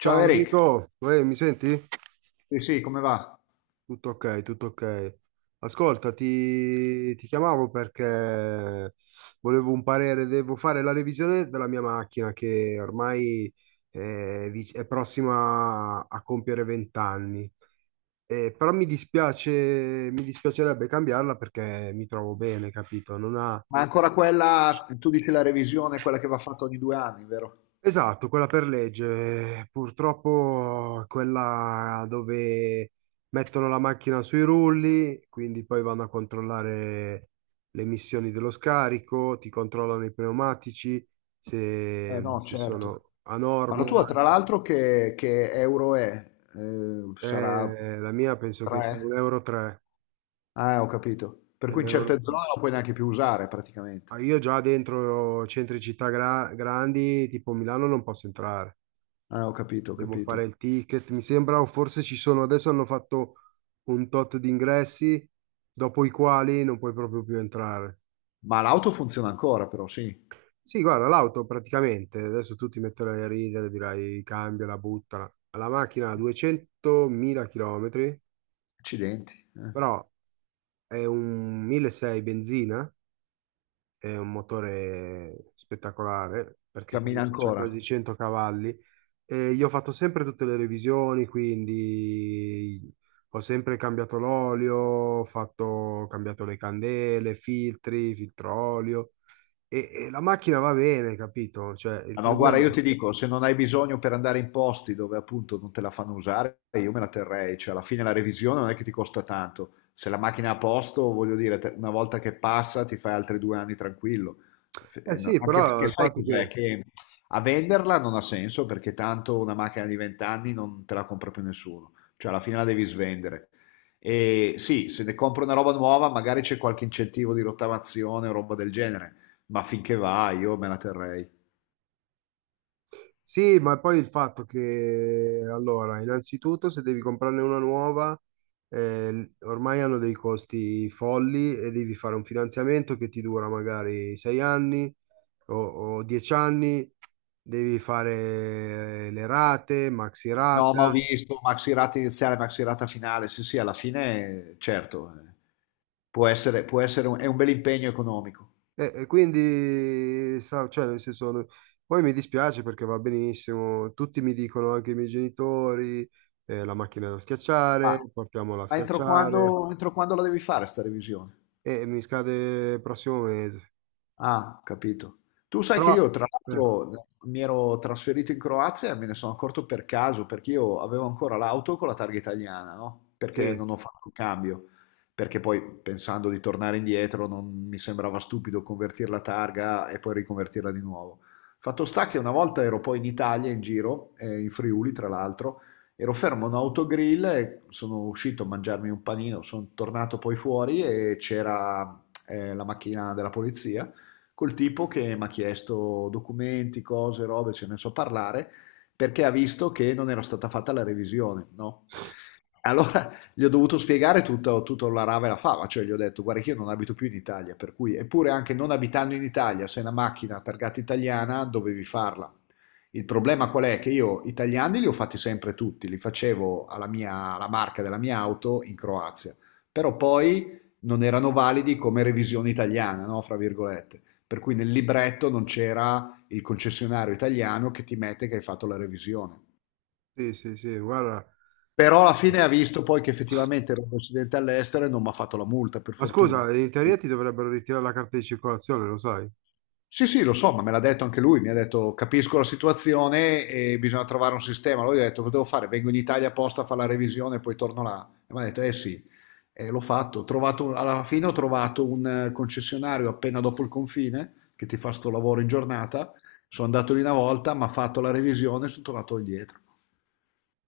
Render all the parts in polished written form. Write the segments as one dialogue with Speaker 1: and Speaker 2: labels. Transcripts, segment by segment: Speaker 1: Ciao
Speaker 2: Ciao
Speaker 1: Eric,
Speaker 2: Enrico, uè, mi senti?
Speaker 1: sì sì, come va?
Speaker 2: Tutto ok, tutto ok. Ascolta, ti chiamavo perché volevo un parere. Devo fare la revisione della mia macchina che ormai è prossima a compiere 20 anni. Però mi dispiace, mi dispiacerebbe cambiarla perché mi trovo bene, capito?
Speaker 1: Ma ancora quella, tu dici la revisione, quella che va fatta ogni due anni, vero?
Speaker 2: Esatto, quella per legge. Purtroppo quella dove mettono la macchina sui rulli, quindi poi vanno a controllare le emissioni dello scarico, ti controllano i pneumatici,
Speaker 1: Eh
Speaker 2: se,
Speaker 1: no,
Speaker 2: se
Speaker 1: certo.
Speaker 2: sono a
Speaker 1: Ma la
Speaker 2: norma.
Speaker 1: tua, tra l'altro, che euro è? Sarà
Speaker 2: La mia penso che sia un
Speaker 1: 3?
Speaker 2: euro 3.
Speaker 1: Ah, ho capito. Per
Speaker 2: Un
Speaker 1: cui in certe
Speaker 2: euro- tre.
Speaker 1: zone non puoi neanche più usare,
Speaker 2: Ah,
Speaker 1: praticamente.
Speaker 2: io già dentro centri città grandi, tipo Milano, non posso entrare.
Speaker 1: Ah, ho capito, ho
Speaker 2: Devo
Speaker 1: capito.
Speaker 2: fare il ticket, mi sembra, o forse ci sono, adesso hanno fatto un tot di ingressi, dopo i quali non puoi proprio più entrare.
Speaker 1: Ma l'auto funziona ancora, però, sì.
Speaker 2: Sì, guarda, l'auto praticamente, adesso tu ti metterai a ridere, dirai cambiala, buttala. La macchina ha 200.000 km,
Speaker 1: Accidenti, eh.
Speaker 2: però è un 1.600 benzina, è un motore spettacolare, perché
Speaker 1: Cammina
Speaker 2: comunque c'ha
Speaker 1: ancora.
Speaker 2: quasi 100 cavalli. E io ho fatto sempre tutte le revisioni, quindi ho sempre cambiato l'olio, ho cambiato le candele, filtri, filtro olio e la macchina va bene, capito? Cioè, il
Speaker 1: Ah, no, guarda,
Speaker 2: problema...
Speaker 1: io ti dico, se non hai bisogno per andare in posti dove appunto non te la fanno usare, io me la terrei, cioè alla fine la revisione non è che ti costa tanto, se la macchina è a posto, voglio dire, una volta che passa ti fai altri due anni tranquillo.
Speaker 2: Eh
Speaker 1: No,
Speaker 2: sì,
Speaker 1: anche
Speaker 2: però
Speaker 1: perché
Speaker 2: il
Speaker 1: sai
Speaker 2: fatto
Speaker 1: cos'è?
Speaker 2: che...
Speaker 1: Che a venderla non ha senso perché tanto una macchina di 20 anni non te la compra più nessuno, cioè alla fine la devi svendere. E sì, se ne compro una roba nuova, magari c'è qualche incentivo di rottamazione o roba del genere, ma finché va io me la terrei.
Speaker 2: Sì, ma poi il fatto che, allora, innanzitutto se devi comprarne una nuova, ormai hanno dei costi folli e devi fare un finanziamento che ti dura magari 6 anni o 10 anni. Devi fare le rate, maxi
Speaker 1: No,
Speaker 2: rata,
Speaker 1: ma ho visto Maxirata iniziale, Maxirata finale. Sì, sì, alla fine, certo, è un bel impegno economico.
Speaker 2: e quindi, cioè, nel senso, poi mi dispiace perché va benissimo, tutti mi dicono, anche i miei genitori, la macchina da
Speaker 1: Ma,
Speaker 2: schiacciare, portiamola a schiacciare.
Speaker 1: entro quando la devi fare sta revisione?
Speaker 2: E mi scade il prossimo mese.
Speaker 1: Ah, capito. Tu sai che
Speaker 2: Però,
Speaker 1: io, tra
Speaker 2: eh,
Speaker 1: l'altro, mi ero trasferito in Croazia e me ne sono accorto per caso, perché io avevo ancora l'auto con la targa italiana, no? Perché
Speaker 2: sì,
Speaker 1: non ho fatto il cambio, perché poi pensando di tornare indietro non mi sembrava stupido convertire la targa e poi riconvertirla di nuovo. Fatto sta che una volta ero poi in Italia, in giro, in Friuli, tra l'altro, ero fermo a un autogrill e sono uscito a mangiarmi un panino, sono tornato poi fuori e c'era la macchina della polizia col tipo che mi ha chiesto documenti, cose, robe, ce ne so parlare, perché ha visto che non era stata fatta la revisione, no? Allora gli ho dovuto spiegare tutto, tutto la rave la fava, cioè gli ho detto guarda che io non abito più in Italia, per cui eppure anche non abitando in Italia, se è una macchina targata italiana dovevi farla. Il problema qual è? Che io italiani li ho fatti sempre tutti, li facevo alla mia, alla marca della mia auto in Croazia, però poi non erano validi come revisione italiana, no? Fra virgolette. Per cui nel libretto non c'era il concessionario italiano che ti mette che hai fatto la revisione.
Speaker 2: sì, sì, sì, guarda.
Speaker 1: Però alla fine ha visto poi che effettivamente ero un residente all'estero e non mi ha fatto la multa, per
Speaker 2: Ma
Speaker 1: fortuna.
Speaker 2: scusa, in teoria ti dovrebbero ritirare la carta di circolazione, lo sai?
Speaker 1: Sì, sì, lo so, ma me l'ha detto anche lui, mi ha detto capisco la situazione e bisogna trovare un sistema. Lui ha detto cosa devo fare? Vengo in Italia apposta a fare la revisione e poi torno là. E mi ha detto eh sì, e l'ho fatto. Alla fine ho trovato un concessionario appena dopo il confine che ti fa sto lavoro in giornata. Sono andato lì una volta, mi ha fatto la revisione e sono tornato indietro.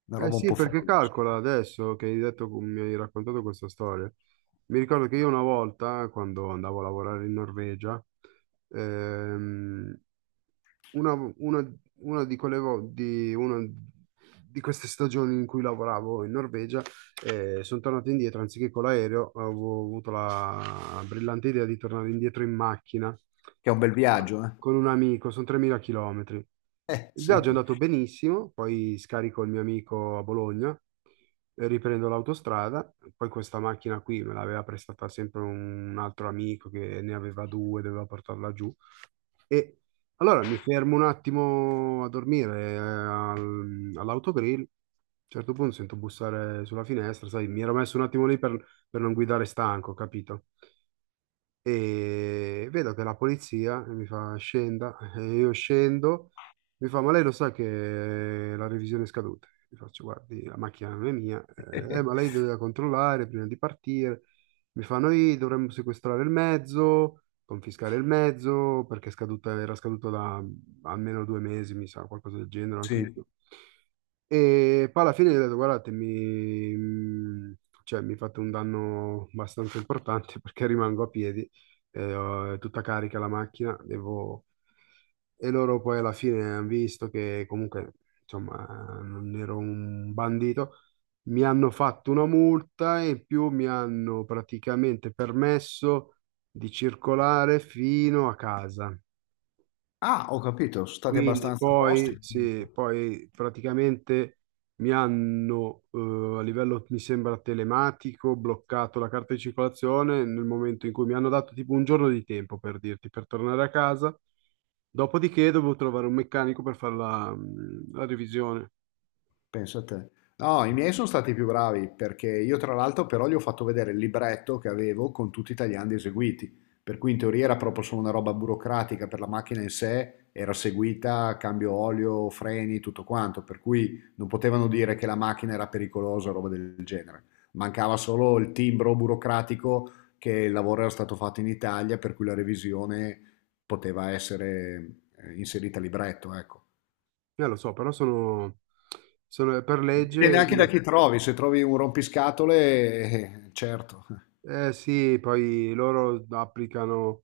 Speaker 1: Una
Speaker 2: Eh
Speaker 1: roba un
Speaker 2: sì,
Speaker 1: po'
Speaker 2: perché
Speaker 1: folle,
Speaker 2: calcola
Speaker 1: insomma.
Speaker 2: adesso che hai detto, mi hai raccontato questa storia. Mi ricordo che io una volta, quando andavo a lavorare in Norvegia, ehm, una di quelle vo- di, una di queste stagioni in cui lavoravo in Norvegia, sono tornato indietro, anziché con l'aereo. Avevo avuto la brillante idea di tornare indietro in macchina
Speaker 1: Che è un bel viaggio, eh?
Speaker 2: con un amico, sono 3.000 km.
Speaker 1: Eh
Speaker 2: Il viaggio è
Speaker 1: sì.
Speaker 2: andato benissimo, poi scarico il mio amico a Bologna, riprendo l'autostrada. Poi questa macchina qui me l'aveva prestata sempre un altro amico che ne aveva due, doveva portarla giù e allora mi fermo un attimo a dormire all'autogrill. A un certo punto sento bussare sulla finestra, sai, mi ero messo un attimo lì per non guidare stanco, capito? E vedo che la polizia mi fa scenda, e io scendo, mi fa ma lei lo sa che la revisione è scaduta? Mi faccio guardi, la macchina non è mia, ma lei doveva controllare prima di partire, mi fa noi dovremmo sequestrare il mezzo, confiscare il mezzo perché è scaduta, era scaduto da almeno 2 mesi, mi sa, qualcosa del genere, anche di
Speaker 1: Sì.
Speaker 2: più. E poi alla fine gli ho detto, guardate, cioè, mi fate un danno abbastanza importante perché rimango a piedi è tutta carica la macchina, devo... E loro poi alla fine hanno visto che comunque, insomma, non ero un bandito, mi hanno fatto una multa e in più mi hanno praticamente permesso di circolare fino a casa.
Speaker 1: Ah, ho capito, sono stati
Speaker 2: Quindi
Speaker 1: abbastanza tosti.
Speaker 2: poi, sì, poi praticamente mi hanno a livello, mi sembra, telematico, bloccato la carta di circolazione nel momento in cui mi hanno dato tipo un giorno di tempo per dirti, per tornare a casa. Dopodiché dovevo trovare un meccanico per fare la, la revisione.
Speaker 1: Pensa a te. No, i miei sono stati più bravi perché io tra l'altro però gli ho fatto vedere il libretto che avevo con tutti i tagliandi eseguiti, per cui in teoria era proprio solo una roba burocratica per la macchina in sé, era seguita, cambio olio, freni, tutto quanto, per cui non potevano dire che la macchina era pericolosa o roba del genere. Mancava solo il timbro burocratico che il lavoro era stato fatto in Italia, per cui la revisione poteva essere inserita a libretto, ecco.
Speaker 2: Lo so, però sono per legge,
Speaker 1: Dipende anche da chi trovi, se trovi un rompiscatole, certo.
Speaker 2: Eh sì, poi loro applicano.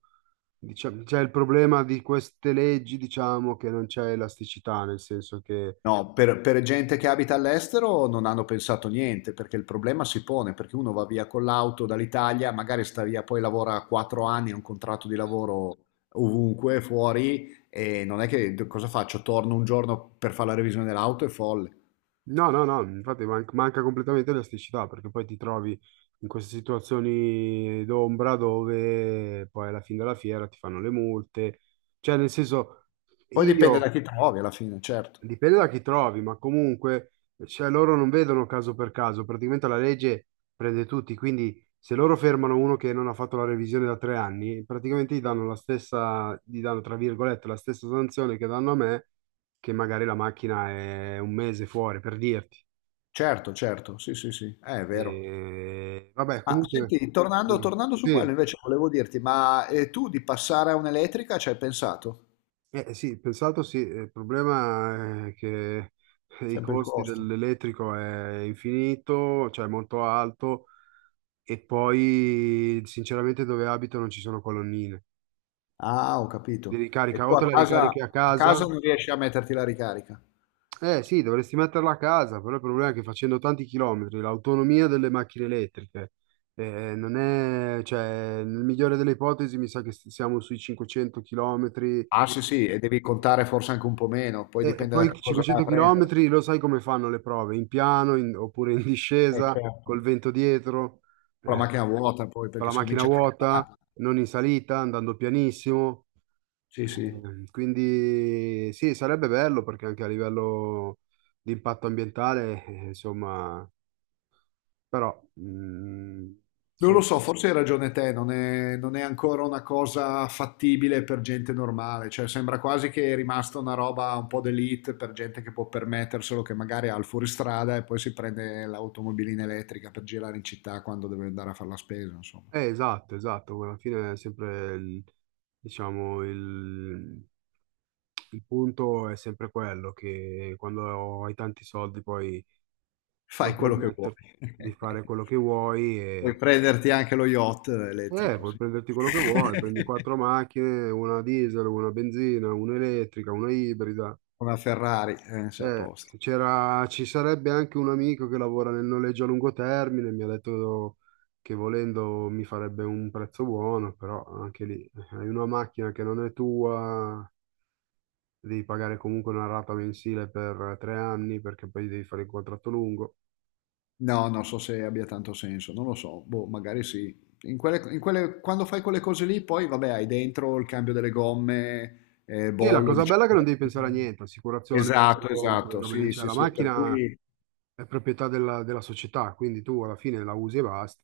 Speaker 2: Diciamo, c'è il problema di queste leggi, diciamo, che non c'è elasticità, nel senso che...
Speaker 1: No, per gente che abita all'estero non hanno pensato niente, perché il problema si pone, perché uno va via con l'auto dall'Italia, magari sta via, poi lavora quattro anni, ha un contratto di lavoro ovunque, fuori, e non è che cosa faccio? Torno un giorno per fare la revisione dell'auto, è folle.
Speaker 2: No, no, no, infatti manca completamente elasticità, perché poi ti trovi in queste situazioni d'ombra dove poi alla fine della fiera ti fanno le multe. Cioè, nel senso,
Speaker 1: Poi
Speaker 2: sì.
Speaker 1: dipende
Speaker 2: Io...
Speaker 1: da chi trovi alla fine, certo.
Speaker 2: Dipende da chi trovi, ma comunque, cioè, loro non vedono caso per caso, praticamente la legge prende tutti, quindi se loro fermano uno che non ha fatto la revisione da 3 anni, praticamente gli danno la stessa, gli danno, tra virgolette, la stessa sanzione che danno a me, che magari la macchina è un mese fuori, per dirti.
Speaker 1: Certo, certo, sì, sì, sì, eh, è vero.
Speaker 2: E, vabbè,
Speaker 1: Ma
Speaker 2: comunque,
Speaker 1: senti,
Speaker 2: sì,
Speaker 1: tornando su
Speaker 2: sì,
Speaker 1: quello invece volevo dirti, ma tu di passare a un'elettrica ci hai pensato?
Speaker 2: sì, pensato sì, il problema è che i
Speaker 1: Sempre il
Speaker 2: costi
Speaker 1: costo.
Speaker 2: dell'elettrico è infinito, cioè molto alto. E poi, sinceramente, dove abito non ci sono colonnine
Speaker 1: Ah, ho
Speaker 2: di
Speaker 1: capito. E
Speaker 2: ricarica.
Speaker 1: tu
Speaker 2: O
Speaker 1: a
Speaker 2: te la ricarichi a
Speaker 1: a
Speaker 2: casa?
Speaker 1: casa non riesci a metterti la ricarica?
Speaker 2: Eh sì, dovresti metterla a casa, però il problema è che facendo tanti chilometri, l'autonomia delle macchine elettriche, non è, cioè, nel migliore delle ipotesi mi sa che siamo sui 500 chilometri.
Speaker 1: Ah, sì, sì, e devi contare forse anche un po' meno, poi
Speaker 2: E
Speaker 1: dipende da
Speaker 2: poi
Speaker 1: che cosa vai a
Speaker 2: 500
Speaker 1: prendere.
Speaker 2: chilometri lo sai come fanno le prove, in piano oppure in discesa,
Speaker 1: Certo.
Speaker 2: col vento dietro,
Speaker 1: Con la
Speaker 2: eh,
Speaker 1: macchina vuota poi,
Speaker 2: con
Speaker 1: perché
Speaker 2: la
Speaker 1: si
Speaker 2: macchina
Speaker 1: comincia a
Speaker 2: vuota,
Speaker 1: caricare.
Speaker 2: non in salita, andando pianissimo.
Speaker 1: Sì, sì.
Speaker 2: Quindi sì, sarebbe bello perché anche a livello di impatto ambientale, insomma, però
Speaker 1: Non lo
Speaker 2: so-
Speaker 1: so, forse hai ragione te, non è ancora una cosa fattibile per gente normale, cioè sembra quasi che è rimasta una roba un po' d'elite per gente che può permetterselo, che magari ha il fuoristrada e poi si prende l'automobilina elettrica per girare in città quando deve andare a fare la spesa, insomma.
Speaker 2: esatto, esatto, alla fine è sempre diciamo il, il punto è sempre quello che quando hai tanti soldi poi puoi
Speaker 1: Fai quello che
Speaker 2: permetterti
Speaker 1: vuoi.
Speaker 2: di fare quello che vuoi
Speaker 1: Puoi
Speaker 2: e
Speaker 1: prenderti anche lo yacht elettrico,
Speaker 2: puoi
Speaker 1: sì.
Speaker 2: prenderti quello che vuoi, prendi quattro macchine, una diesel, una benzina, una elettrica, una ibrida.
Speaker 1: Una Ferrari, sei a posto.
Speaker 2: Ci sarebbe anche un amico che lavora nel noleggio a lungo termine, mi ha detto che volendo mi farebbe un prezzo buono, però anche lì hai una macchina che non è tua, devi pagare comunque una rata mensile per 3 anni perché poi devi fare il contratto lungo.
Speaker 1: No, non so se abbia tanto senso, non lo so, boh, magari sì. Quando fai quelle cose lì, poi vabbè, hai dentro il cambio delle gomme,
Speaker 2: Sì, la
Speaker 1: bollo di
Speaker 2: cosa bella è che non devi pensare a
Speaker 1: circolazione.
Speaker 2: niente, assicurazione,
Speaker 1: Esatto,
Speaker 2: conto, quelle
Speaker 1: esatto,
Speaker 2: robe lì,
Speaker 1: sì,
Speaker 2: cioè
Speaker 1: sì,
Speaker 2: la
Speaker 1: sì, per
Speaker 2: macchina
Speaker 1: cui
Speaker 2: è proprietà della società, quindi tu alla fine la usi e basta.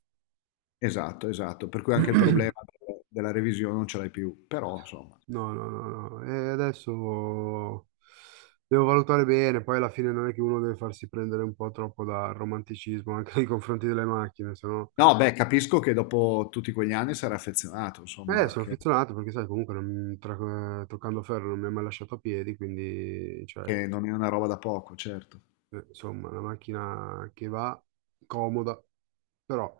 Speaker 1: esatto, per cui anche il problema della revisione non ce l'hai più, però insomma.
Speaker 2: No, no, no, no. E adesso devo valutare bene, poi alla fine non è che uno deve farsi prendere un po' troppo dal romanticismo anche nei confronti delle macchine, se no...
Speaker 1: No, beh, capisco che dopo tutti quegli anni sarà affezionato, insomma,
Speaker 2: Sono
Speaker 1: anche
Speaker 2: affezionato perché sai, comunque toccando ferro non mi ha mai lasciato a piedi, quindi, cioè,
Speaker 1: che non è una roba da poco, certo.
Speaker 2: insomma, una macchina che va comoda, però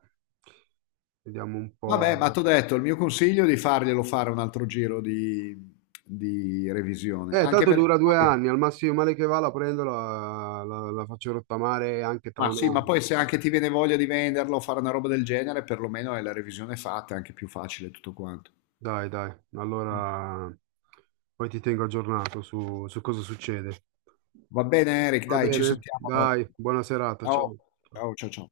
Speaker 2: vediamo un po'.
Speaker 1: Vabbè, ma t'ho detto, il mio consiglio è di farglielo fare un altro giro di revisione, anche
Speaker 2: Tanto
Speaker 1: perché
Speaker 2: dura due
Speaker 1: poi,
Speaker 2: anni, al massimo male che va la prendo, la faccio rottamare anche tra
Speaker 1: ma
Speaker 2: un
Speaker 1: sì, ma
Speaker 2: anno.
Speaker 1: poi se anche ti viene voglia di venderlo o fare una roba del genere, perlomeno è la revisione fatta, è anche più facile tutto quanto.
Speaker 2: Dai, dai, allora poi ti tengo aggiornato su cosa succede.
Speaker 1: Va bene, Eric,
Speaker 2: Va
Speaker 1: dai, ci
Speaker 2: bene,
Speaker 1: sentiamo allora.
Speaker 2: dai, buona serata,
Speaker 1: Ciao,
Speaker 2: ciao.
Speaker 1: ciao.